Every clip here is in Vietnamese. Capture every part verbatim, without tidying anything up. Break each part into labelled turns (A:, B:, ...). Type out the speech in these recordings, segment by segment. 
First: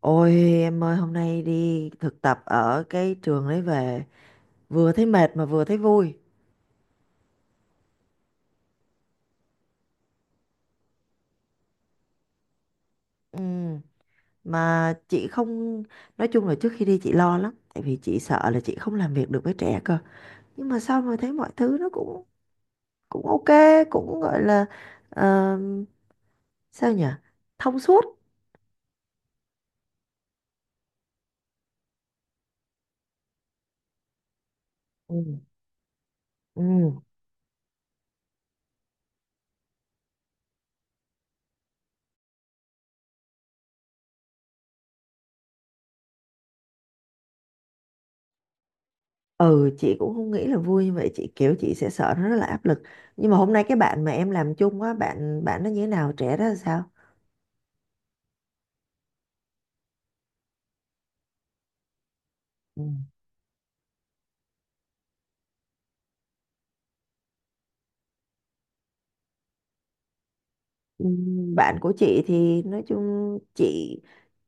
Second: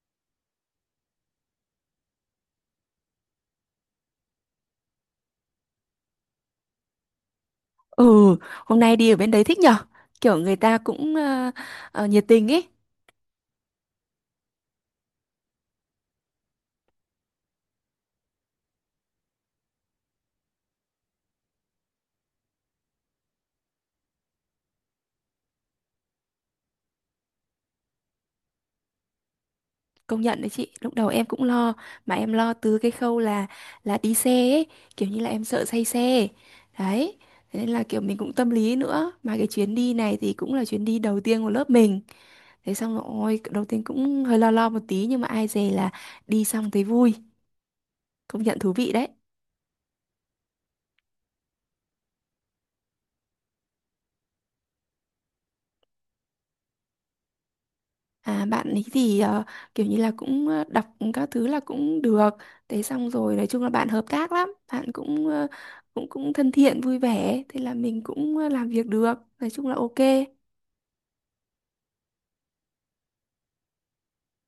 A: Ôi em ơi, hôm nay đi thực tập ở cái trường đấy về vừa thấy mệt mà vừa thấy vui.
B: Ừ, hôm nay đi ở bên đấy thích nhở? Kiểu người ta cũng ờ, ờ, nhiệt tình ấy.
A: Ừ. Mà chị không, nói chung là trước khi đi chị lo lắm tại vì chị sợ là chị không làm việc được với trẻ cơ, nhưng mà sau mà thấy mọi thứ nó cũng cũng ok, cũng gọi là, ờ, sao nhỉ, thông suốt.
B: Công nhận đấy chị, lúc đầu em cũng lo mà em lo từ cái khâu là là đi xe ấy, kiểu như là
A: Ừ.
B: em sợ say xe.
A: Ừ.
B: Đấy, thế nên là kiểu mình cũng tâm lý nữa. Mà cái chuyến đi này thì cũng là chuyến đi đầu tiên của lớp mình. Thế xong rồi, ôi, đầu tiên cũng hơi lo lo một tí nhưng mà ai dè là đi xong thấy vui, công nhận thú vị đấy.
A: Ừ, chị cũng không nghĩ là vui như vậy. Chị kiểu chị sẽ sợ nó rất là áp lực, nhưng mà hôm nay cái bạn mà em làm chung á, bạn bạn nó như thế nào, trẻ đó là sao?
B: À, bạn ấy thì ờ, kiểu như là cũng ờ, đọc các thứ là cũng được.
A: Ừ.
B: Thế xong rồi nói chung là bạn hợp tác lắm, bạn cũng ờ, cũng cũng thân thiện vui vẻ, thế là mình cũng ờ, làm việc được. Nói chung là ok.
A: Ừm, bạn của chị thì nói chung chị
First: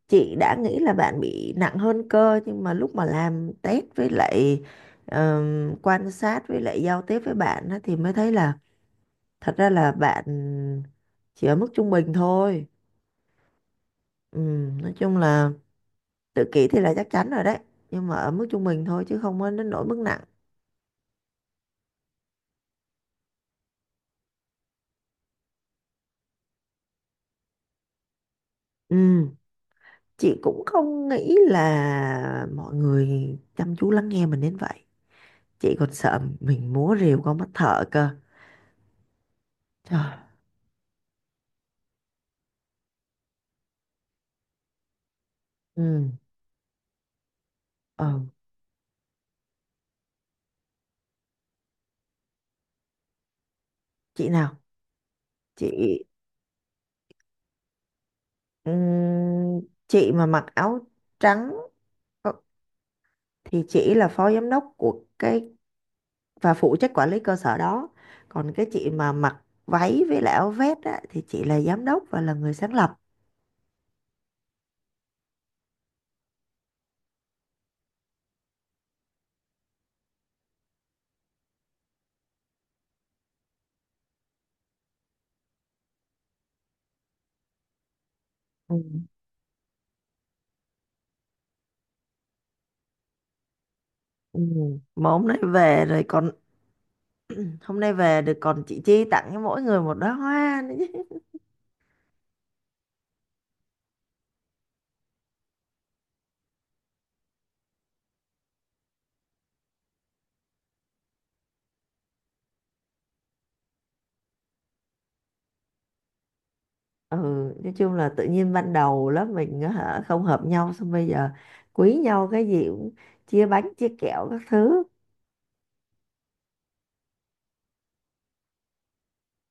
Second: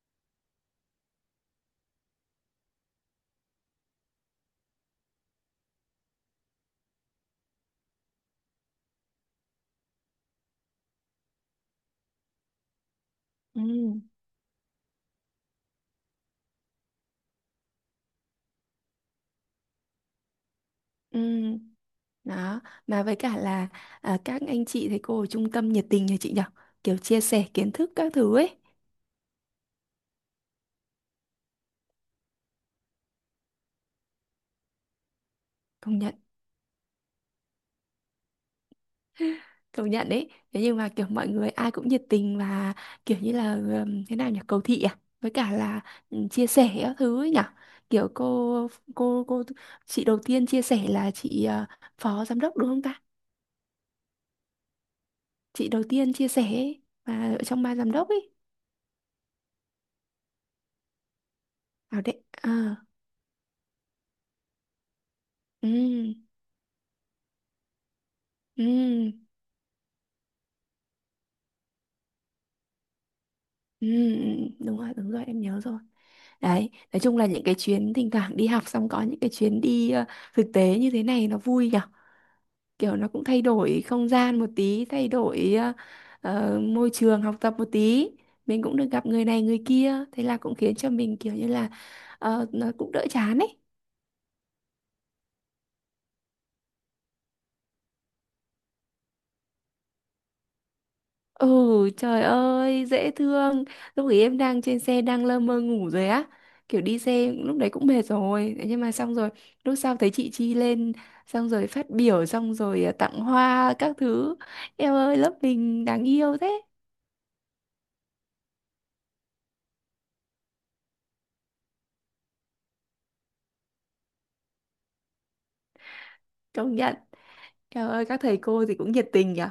A: chị đã nghĩ là bạn bị nặng hơn cơ, nhưng mà lúc mà làm test với lại ờm, quan sát với lại giao tiếp với bạn á, thì mới thấy là thật ra là bạn chỉ ở mức trung bình thôi.
B: Ừ.
A: Ừm, nói chung là tự kỷ thì là chắc chắn rồi đấy, nhưng mà ở mức trung bình thôi chứ không có đến nỗi mức nặng.
B: Ừ. Đó, mà với cả là à, các anh chị thầy cô ở trung tâm nhiệt tình nhà chị nhở. Kiểu chia sẻ kiến thức các thứ ấy.
A: Ừm, Chị cũng không nghĩ là mọi người chăm chú lắng nghe mình đến vậy. Chị còn
B: Công nhận.
A: sợ mình múa rìu con mắt thợ cơ.
B: Công nhận
A: Trời,
B: đấy, thế nhưng mà kiểu mọi người ai cũng nhiệt tình và kiểu như là ừm, thế nào nhỉ, cầu thị à, với cả là
A: ừ,
B: ừm, chia sẻ các thứ ấy nhỉ.
A: ờ,
B: Kiểu cô cô cô chị đầu tiên chia sẻ là chị ờ, phó giám đốc đúng không ta,
A: chị nào,
B: chị đầu
A: chị,
B: tiên chia sẻ ấy, mà ở trong ban giám đốc ấy.
A: ừm, chị mà mặc áo trắng,
B: À đấy
A: ờ,
B: à.
A: thì chị là phó giám đốc của cái
B: Ừ.
A: và phụ trách quản lý cơ sở đó. Còn cái chị mà
B: Ừ.
A: mặc váy với lại áo vest á, thì chị là giám đốc và là người sáng lập.
B: Ừ đúng rồi, đúng rồi em nhớ rồi. Đấy, nói chung là những cái chuyến thỉnh thoảng đi học xong, có những cái chuyến đi ờ, thực tế như thế này nó vui nhỉ. Kiểu nó cũng thay đổi không gian một tí, thay đổi ờ, ờ, môi trường học tập một tí, mình
A: Ừ.
B: cũng được gặp người này người kia, thế là cũng khiến cho mình kiểu như là ờ, nó cũng đỡ chán ấy.
A: Ừ. Mà hôm nay về rồi còn, hôm nay về được còn chị Chi tặng cho mỗi người một đóa hoa nữa.
B: Ừ. Trời ơi dễ thương. Lúc ấy em đang trên xe đang lơ mơ ngủ rồi á, kiểu đi xe lúc đấy cũng mệt rồi. Thế nhưng mà xong rồi lúc sau thấy chị Chi lên, xong rồi phát biểu, xong rồi ờ, tặng hoa các thứ. Em ơi, lớp mình đáng yêu thế.
A: Ừ, nói chung là tự nhiên ban đầu lớp mình á hả không hợp nhau, xong bây giờ quý nhau, cái gì cũng chia bánh chia kẹo các thứ.
B: Công nhận. Trời ơi các thầy cô thì cũng nhiệt tình nhỉ.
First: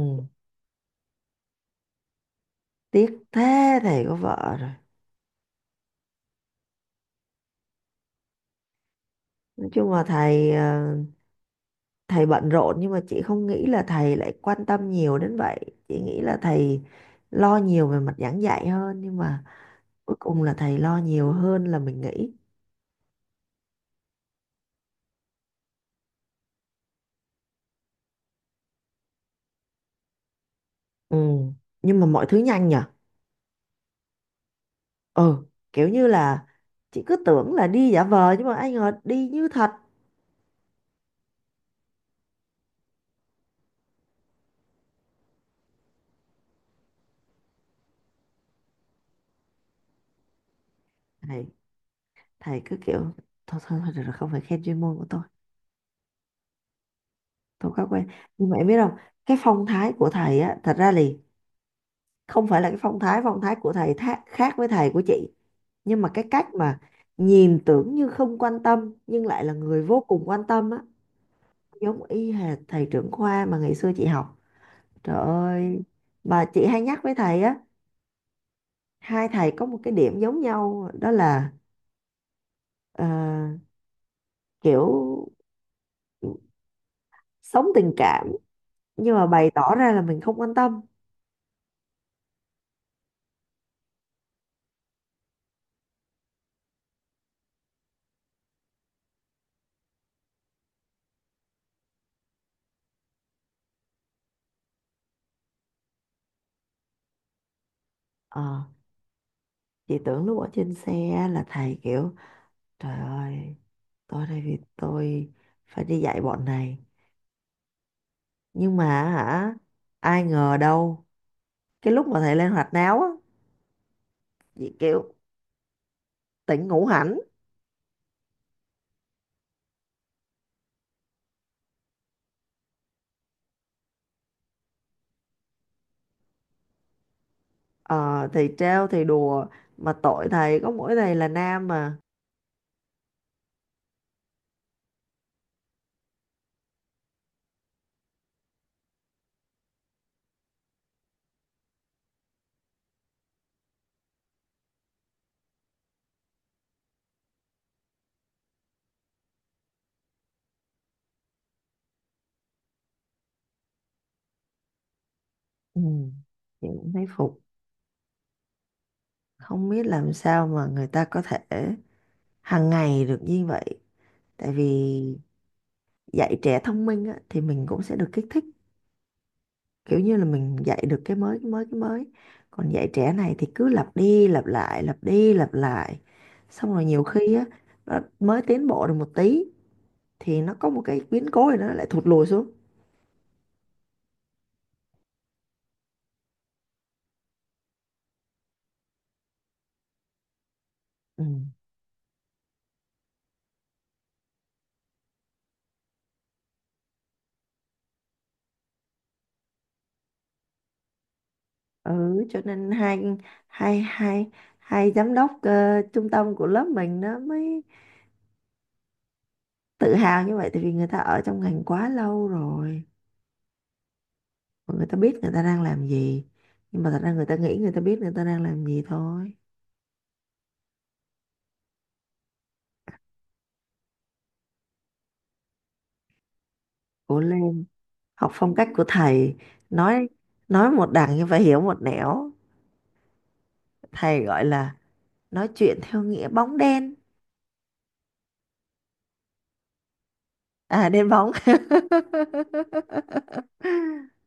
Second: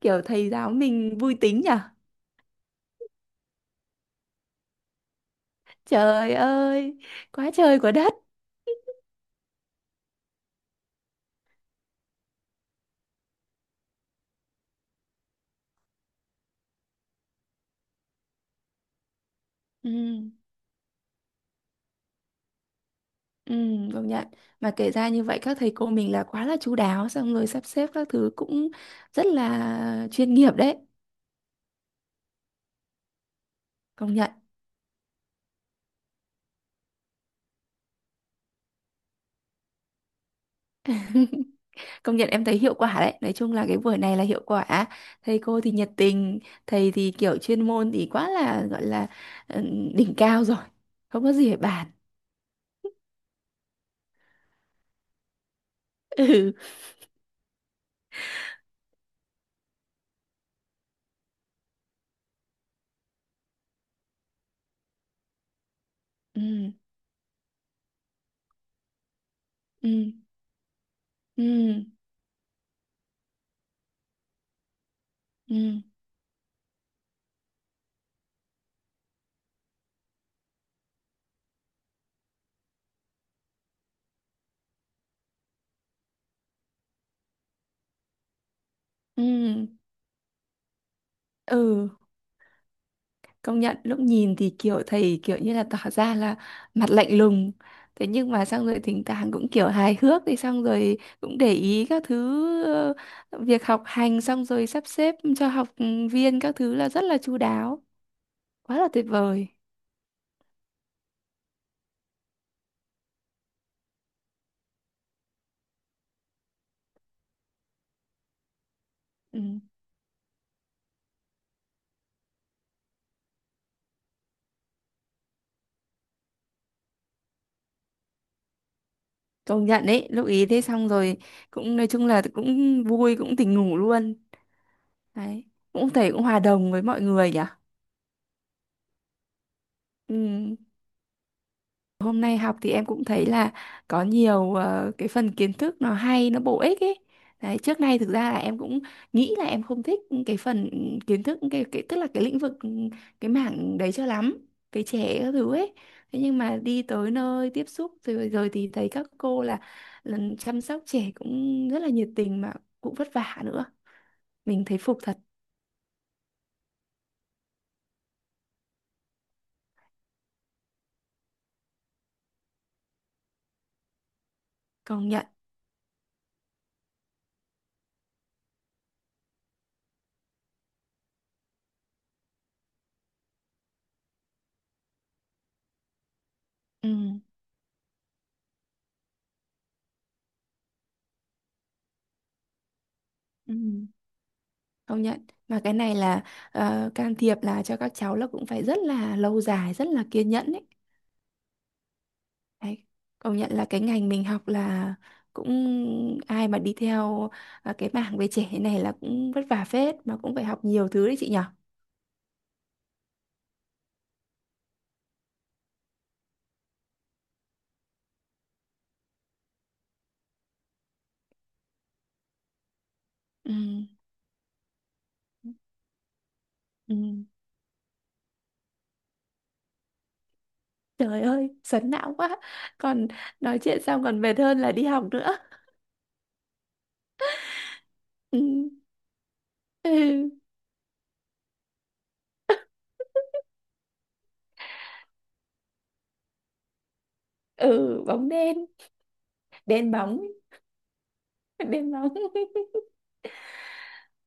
B: Kiểu thầy giáo mình vui tính nhỉ.
A: tiếc thế, thầy có vợ rồi.
B: Trời ơi. Quá trời quá đất.
A: Nói chung là thầy, ờ, thầy bận rộn, nhưng mà chị không nghĩ là thầy lại quan tâm nhiều đến vậy. Chị nghĩ là thầy lo nhiều về mặt giảng dạy hơn, nhưng mà
B: Ừ,
A: cuối cùng là thầy lo nhiều hơn là mình nghĩ.
B: ừ, công nhận. Mà kể ra như vậy các thầy cô mình là quá là chu đáo. Xong rồi sắp xếp các thứ cũng rất là chuyên nghiệp đấy.
A: Ừ, nhưng mà mọi thứ nhanh nhở.
B: Công nhận.
A: Ừ, kiểu như là chị cứ tưởng là đi giả vờ nhưng mà ai ngờ đi như thật.
B: Công nhận em thấy hiệu quả đấy. Nói chung là cái buổi này là hiệu quả. Thầy cô thì nhiệt tình. Thầy thì kiểu chuyên môn thì quá là gọi là ừ, đỉnh cao rồi, không có
A: Thầy
B: gì để bàn.
A: thầy cứ kiểu thôi thôi thôi được rồi, không phải khen chuyên môn của tôi
B: Ừ.
A: tôi quá quen. Nhưng mà em biết không, cái phong thái của thầy á, thật ra thì không phải là cái phong thái, phong thái của thầy tha- khác với thầy của chị, nhưng mà cái cách
B: Ừ.
A: mà nhìn tưởng như không quan tâm nhưng lại là người
B: Ừ.
A: vô cùng quan tâm á,
B: Ừ.
A: giống y hệt thầy trưởng khoa mà ngày xưa chị học. Trời
B: Ừ.
A: ơi, mà chị hay nhắc với thầy á, hai thầy có một cái điểm giống nhau, đó là, ờ, kiểu sống tình cảm nhưng mà bày
B: Ừ.
A: tỏ ra là mình không quan tâm.
B: Ừ, công nhận lúc nhìn thì kiểu thầy kiểu như là tỏ ra là mặt lạnh lùng. Thế nhưng mà xong rồi thỉnh thoảng cũng kiểu hài hước, thì xong rồi cũng để ý các thứ, ờ, việc học hành, xong rồi sắp xếp cho học viên các thứ là rất là chu đáo.
A: Ờ.
B: Quá là tuyệt vời.
A: Chị tưởng lúc ở trên xe là thầy kiểu trời ơi, tôi đây vì tôi phải đi dạy bọn này, nhưng mà,
B: Ừ.
A: hả, ai ngờ đâu cái lúc mà thầy lên hoạt náo á, chị kiểu tỉnh ngủ hẳn.
B: Công nhận đấy, lúc ý thế xong rồi cũng nói chung là cũng vui, cũng tỉnh ngủ luôn. Đấy, cũng thầy cũng hòa đồng với mọi người nhỉ.
A: Ờ thì trêu thì đùa, mà tội
B: Ừ.
A: thầy, có mỗi thầy là nam mà.
B: Hôm nay học thì em cũng thấy là có nhiều ờ, cái phần kiến thức nó hay, nó bổ ích ấy. Đấy, trước nay thực ra là em cũng nghĩ là em không thích cái phần kiến thức cái, cái, tức là cái lĩnh vực ừ, cái mảng đấy cho lắm, cái trẻ các thứ ấy. Thế nhưng mà đi tới nơi tiếp xúc rồi rồi thì thấy các cô là, là chăm sóc trẻ cũng rất là nhiệt tình mà cũng vất vả nữa. Mình thấy phục thật,
A: Ừ, chị cũng thấy phục, không biết làm sao mà người ta có thể hàng ngày được như vậy, tại
B: công
A: vì
B: nhận.
A: dạy trẻ thông minh á, thì mình cũng sẽ được kích thích, kiểu như là mình dạy được cái mới cái mới cái mới, còn dạy trẻ này thì cứ lặp đi lặp lại lặp đi lặp lại, xong rồi nhiều
B: Ừ.
A: khi á nó mới tiến bộ được một tí thì nó có một cái biến cố thì nó lại thụt lùi xuống.
B: Ừ. Công nhận, mà cái này là ờ, can thiệp là cho các cháu là cũng phải rất là lâu dài, rất là kiên nhẫn ấy.
A: Ừ.
B: Đấy. Công nhận là cái ngành mình học là cũng ai mà đi theo ờ, cái mảng về trẻ này là cũng vất vả phết mà cũng phải học nhiều thứ đấy chị nhở.
A: Ừ, cho nên hai hai hai hai giám đốc ờ, trung tâm của lớp mình nó mới tự hào như vậy, tại vì người ta ở trong ngành quá lâu rồi
B: Ừ.
A: và người ta biết người ta đang làm gì, nhưng mà
B: Ừ.
A: thật ra người ta nghĩ người ta biết người ta đang làm gì thôi.
B: Trời ơi sấn não quá, còn nói chuyện xong còn mệt hơn là đi học nữa.
A: Cố lên, học
B: Ừ.
A: phong cách của thầy. nói
B: Ừ.
A: nói một đằng nhưng phải hiểu một nẻo. Thầy gọi là nói chuyện theo nghĩa bóng đen.
B: Ừ bóng đen. Đen bóng.
A: À, đen bóng.
B: Đen bóng.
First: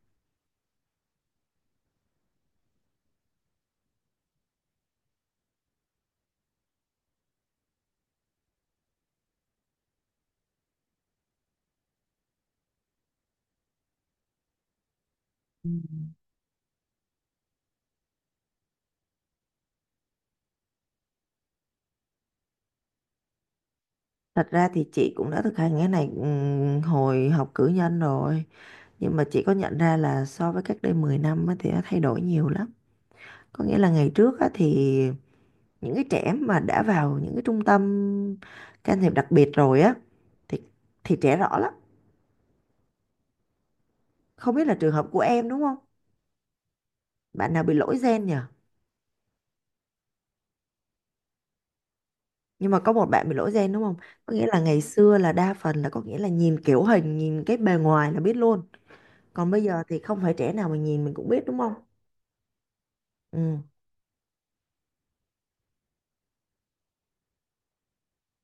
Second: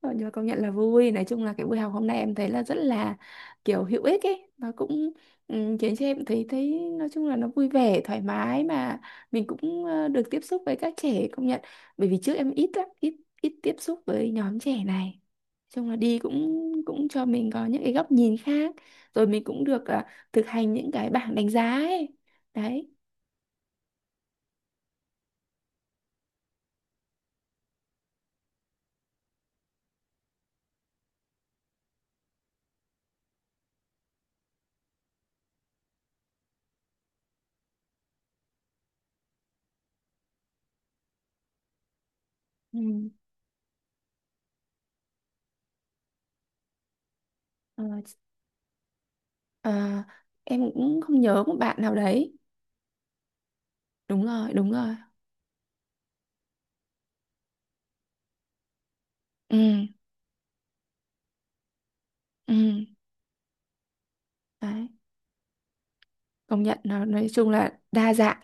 B: Ờ, nhưng mà công nhận là vui, nói chung là cái buổi học hôm nay em thấy là rất là kiểu hữu ích ấy, nó cũng ừ, khiến cho em thấy thấy nói chung là nó vui vẻ thoải mái, mà mình cũng ờ, được tiếp xúc với các trẻ. Công nhận, bởi vì trước em ít lắm, ít ít tiếp xúc với nhóm trẻ này. Nói
A: Ừ.
B: chung là đi cũng cũng cho mình có những cái góc nhìn khác, rồi mình cũng được ờ, thực hành những cái bảng đánh giá ấy. Đấy.
A: Thật ra thì chị cũng đã thực hành cái này ừm, hồi học cử nhân rồi, nhưng mà chị có nhận ra là so với cách đây mười năm á thì nó thay đổi nhiều lắm. Có nghĩa là ngày trước á thì những cái trẻ mà đã vào những cái trung tâm can thiệp đặc biệt rồi á thì thì trẻ rõ lắm.
B: Ừ.
A: Không biết là trường hợp của em đúng không, bạn nào bị
B: Ờ,
A: lỗi gen nhỉ?
B: ờ, em cũng không nhớ một bạn nào đấy.
A: Nhưng mà có một bạn bị lỗi gen đúng không?
B: Đúng
A: Có nghĩa
B: rồi,
A: là
B: đúng
A: ngày
B: rồi.
A: xưa là đa phần là có nghĩa là nhìn kiểu hình nhìn cái bề ngoài là biết luôn, còn bây giờ
B: Ừ.
A: thì không phải trẻ nào mà nhìn mình cũng biết đúng không.
B: Ừ.
A: Ừ.
B: Đấy, công nhận nó nói chung là đa dạng,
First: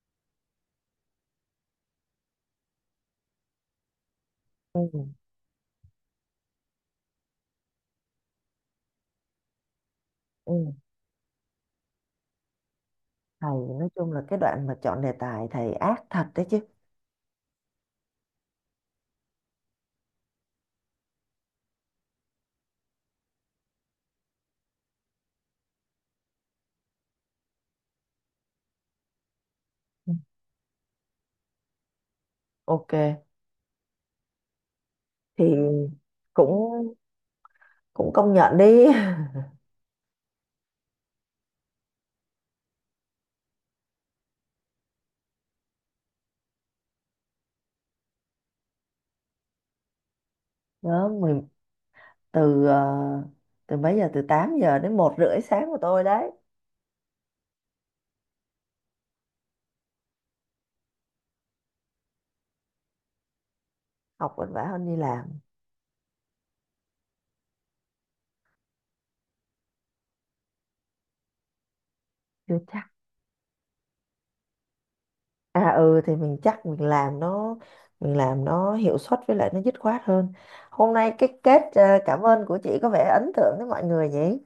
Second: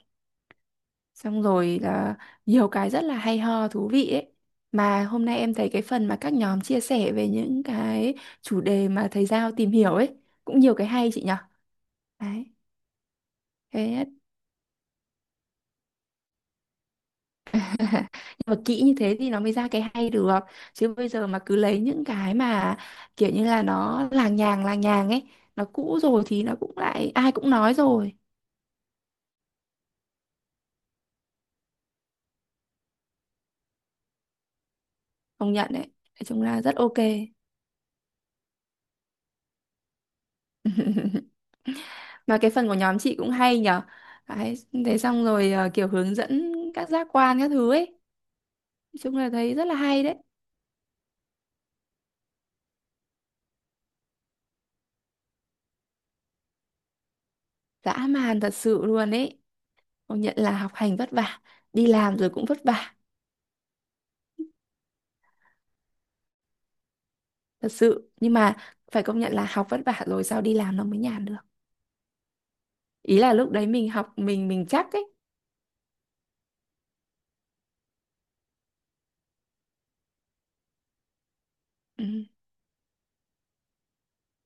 B: xong rồi là nhiều cái rất là hay ho thú vị ấy. Mà
A: Ừ,
B: hôm nay em thấy cái phần mà các nhóm chia sẻ về những cái chủ đề mà thầy Giao tìm hiểu ấy cũng
A: ừ.
B: nhiều cái hay chị nhở. Đấy.
A: Thầy, nói
B: Thế.
A: chung là cái đoạn mà chọn đề tài thầy ác thật đấy chứ.
B: Nhưng mà kỹ như thế thì nó mới ra cái hay được, chứ bây giờ mà cứ lấy những cái mà kiểu như là nó làng nhàng làng nhàng ấy, nó cũ rồi thì nó cũng lại ai cũng nói rồi.
A: Ừ. Ok, thì
B: Công nhận đấy, nói chung là rất
A: cũng,
B: ok.
A: cũng công nhận đi.
B: Mà cái phần của nhóm chị cũng hay nhở. Đấy, thế xong rồi ờ, kiểu hướng dẫn các giác quan các thứ ấy. Nói chung là thấy rất là hay đấy.
A: Đó, mình từ, ờ, từ mấy giờ, từ tám giờ đến một rưỡi sáng của tôi đấy.
B: Dã man thật sự luôn ấy. Công nhận là học hành vất vả, đi làm rồi cũng vất vả,
A: Học vất vả hơn đi làm.
B: thật sự. Nhưng mà phải công nhận là học vất vả rồi sao đi làm nó mới nhàn được.
A: Chưa chắc.
B: Ý là lúc đấy mình học mình mình chắc ấy.
A: À ừ thì mình chắc mình làm nó, mình làm nó hiệu suất với lại nó dứt khoát hơn. Hôm nay cái kết ờ,
B: Ừ,
A: cảm ơn của chị có vẻ ấn tượng với mọi người nhỉ?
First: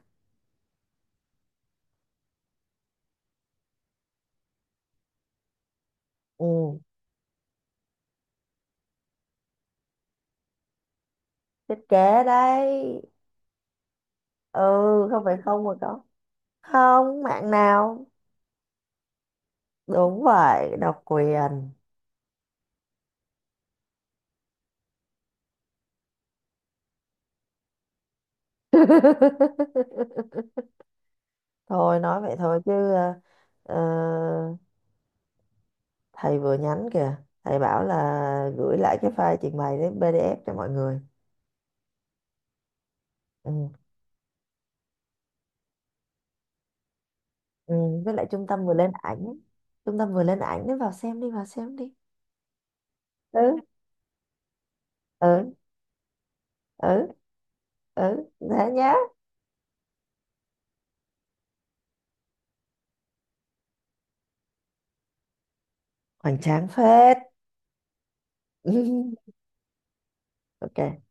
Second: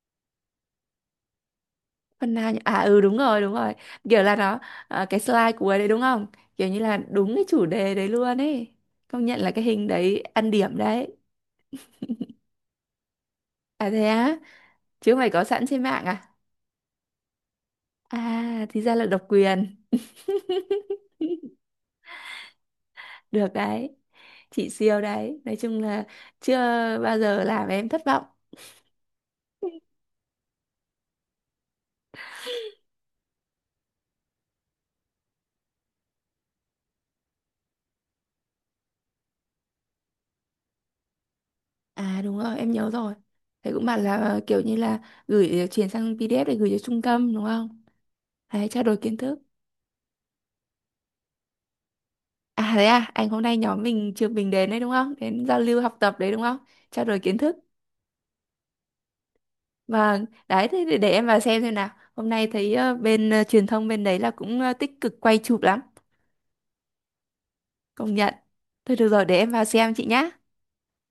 B: phần nào nhỉ? À ừ đúng rồi, đúng rồi. Kiểu là nó ờ, cái slide cuối đấy đúng không? Kiểu như
A: Ừ,
B: là đúng cái chủ đề đấy luôn ấy. Công nhận là cái hình đấy ăn điểm đấy.
A: thiết kế đấy.
B: À thế á,
A: Ừ,
B: chứ
A: không
B: mày
A: phải
B: có
A: không
B: sẵn
A: mà
B: trên
A: có.
B: mạng à?
A: Không, mạng nào.
B: À, thì ra là độc quyền.
A: Đúng vậy, độc quyền.
B: Được đấy, chị siêu đấy. Nói chung là chưa bao giờ làm em thất vọng.
A: Thôi nói vậy thôi chứ, ờ, ờ, thầy vừa nhắn kìa. Thầy bảo là gửi lại cái file trình bày đến pê đê ép cho mọi người.
B: À đúng rồi, em nhớ rồi.
A: Ừ.
B: Thầy cũng bảo là ờ, kiểu như là gửi ờ, chuyển sang pê đê ép để gửi cho trung tâm đúng
A: Ừ,
B: không?
A: với lại trung tâm
B: Đấy,
A: vừa
B: trao
A: lên
B: đổi kiến
A: ảnh ấy.
B: thức.
A: Trung tâm vừa lên ảnh đấy, vào xem đi, vào xem đi.
B: À thế à, anh hôm nay
A: Ừ.
B: nhóm mình trường mình đến đấy đúng không? Đến
A: Ừ.
B: giao lưu học tập đấy đúng không? Trao
A: Ừ.
B: đổi kiến thức.
A: Ừ thế nhá.
B: Vâng, đấy thế để để em vào xem xem nào. Hôm nay thấy ờ, bên ờ, truyền thông bên đấy là cũng ờ, tích cực quay chụp lắm.
A: Hoành tráng phết.
B: Công nhận. Thôi được rồi, để em vào xem chị nhá.
A: Ok.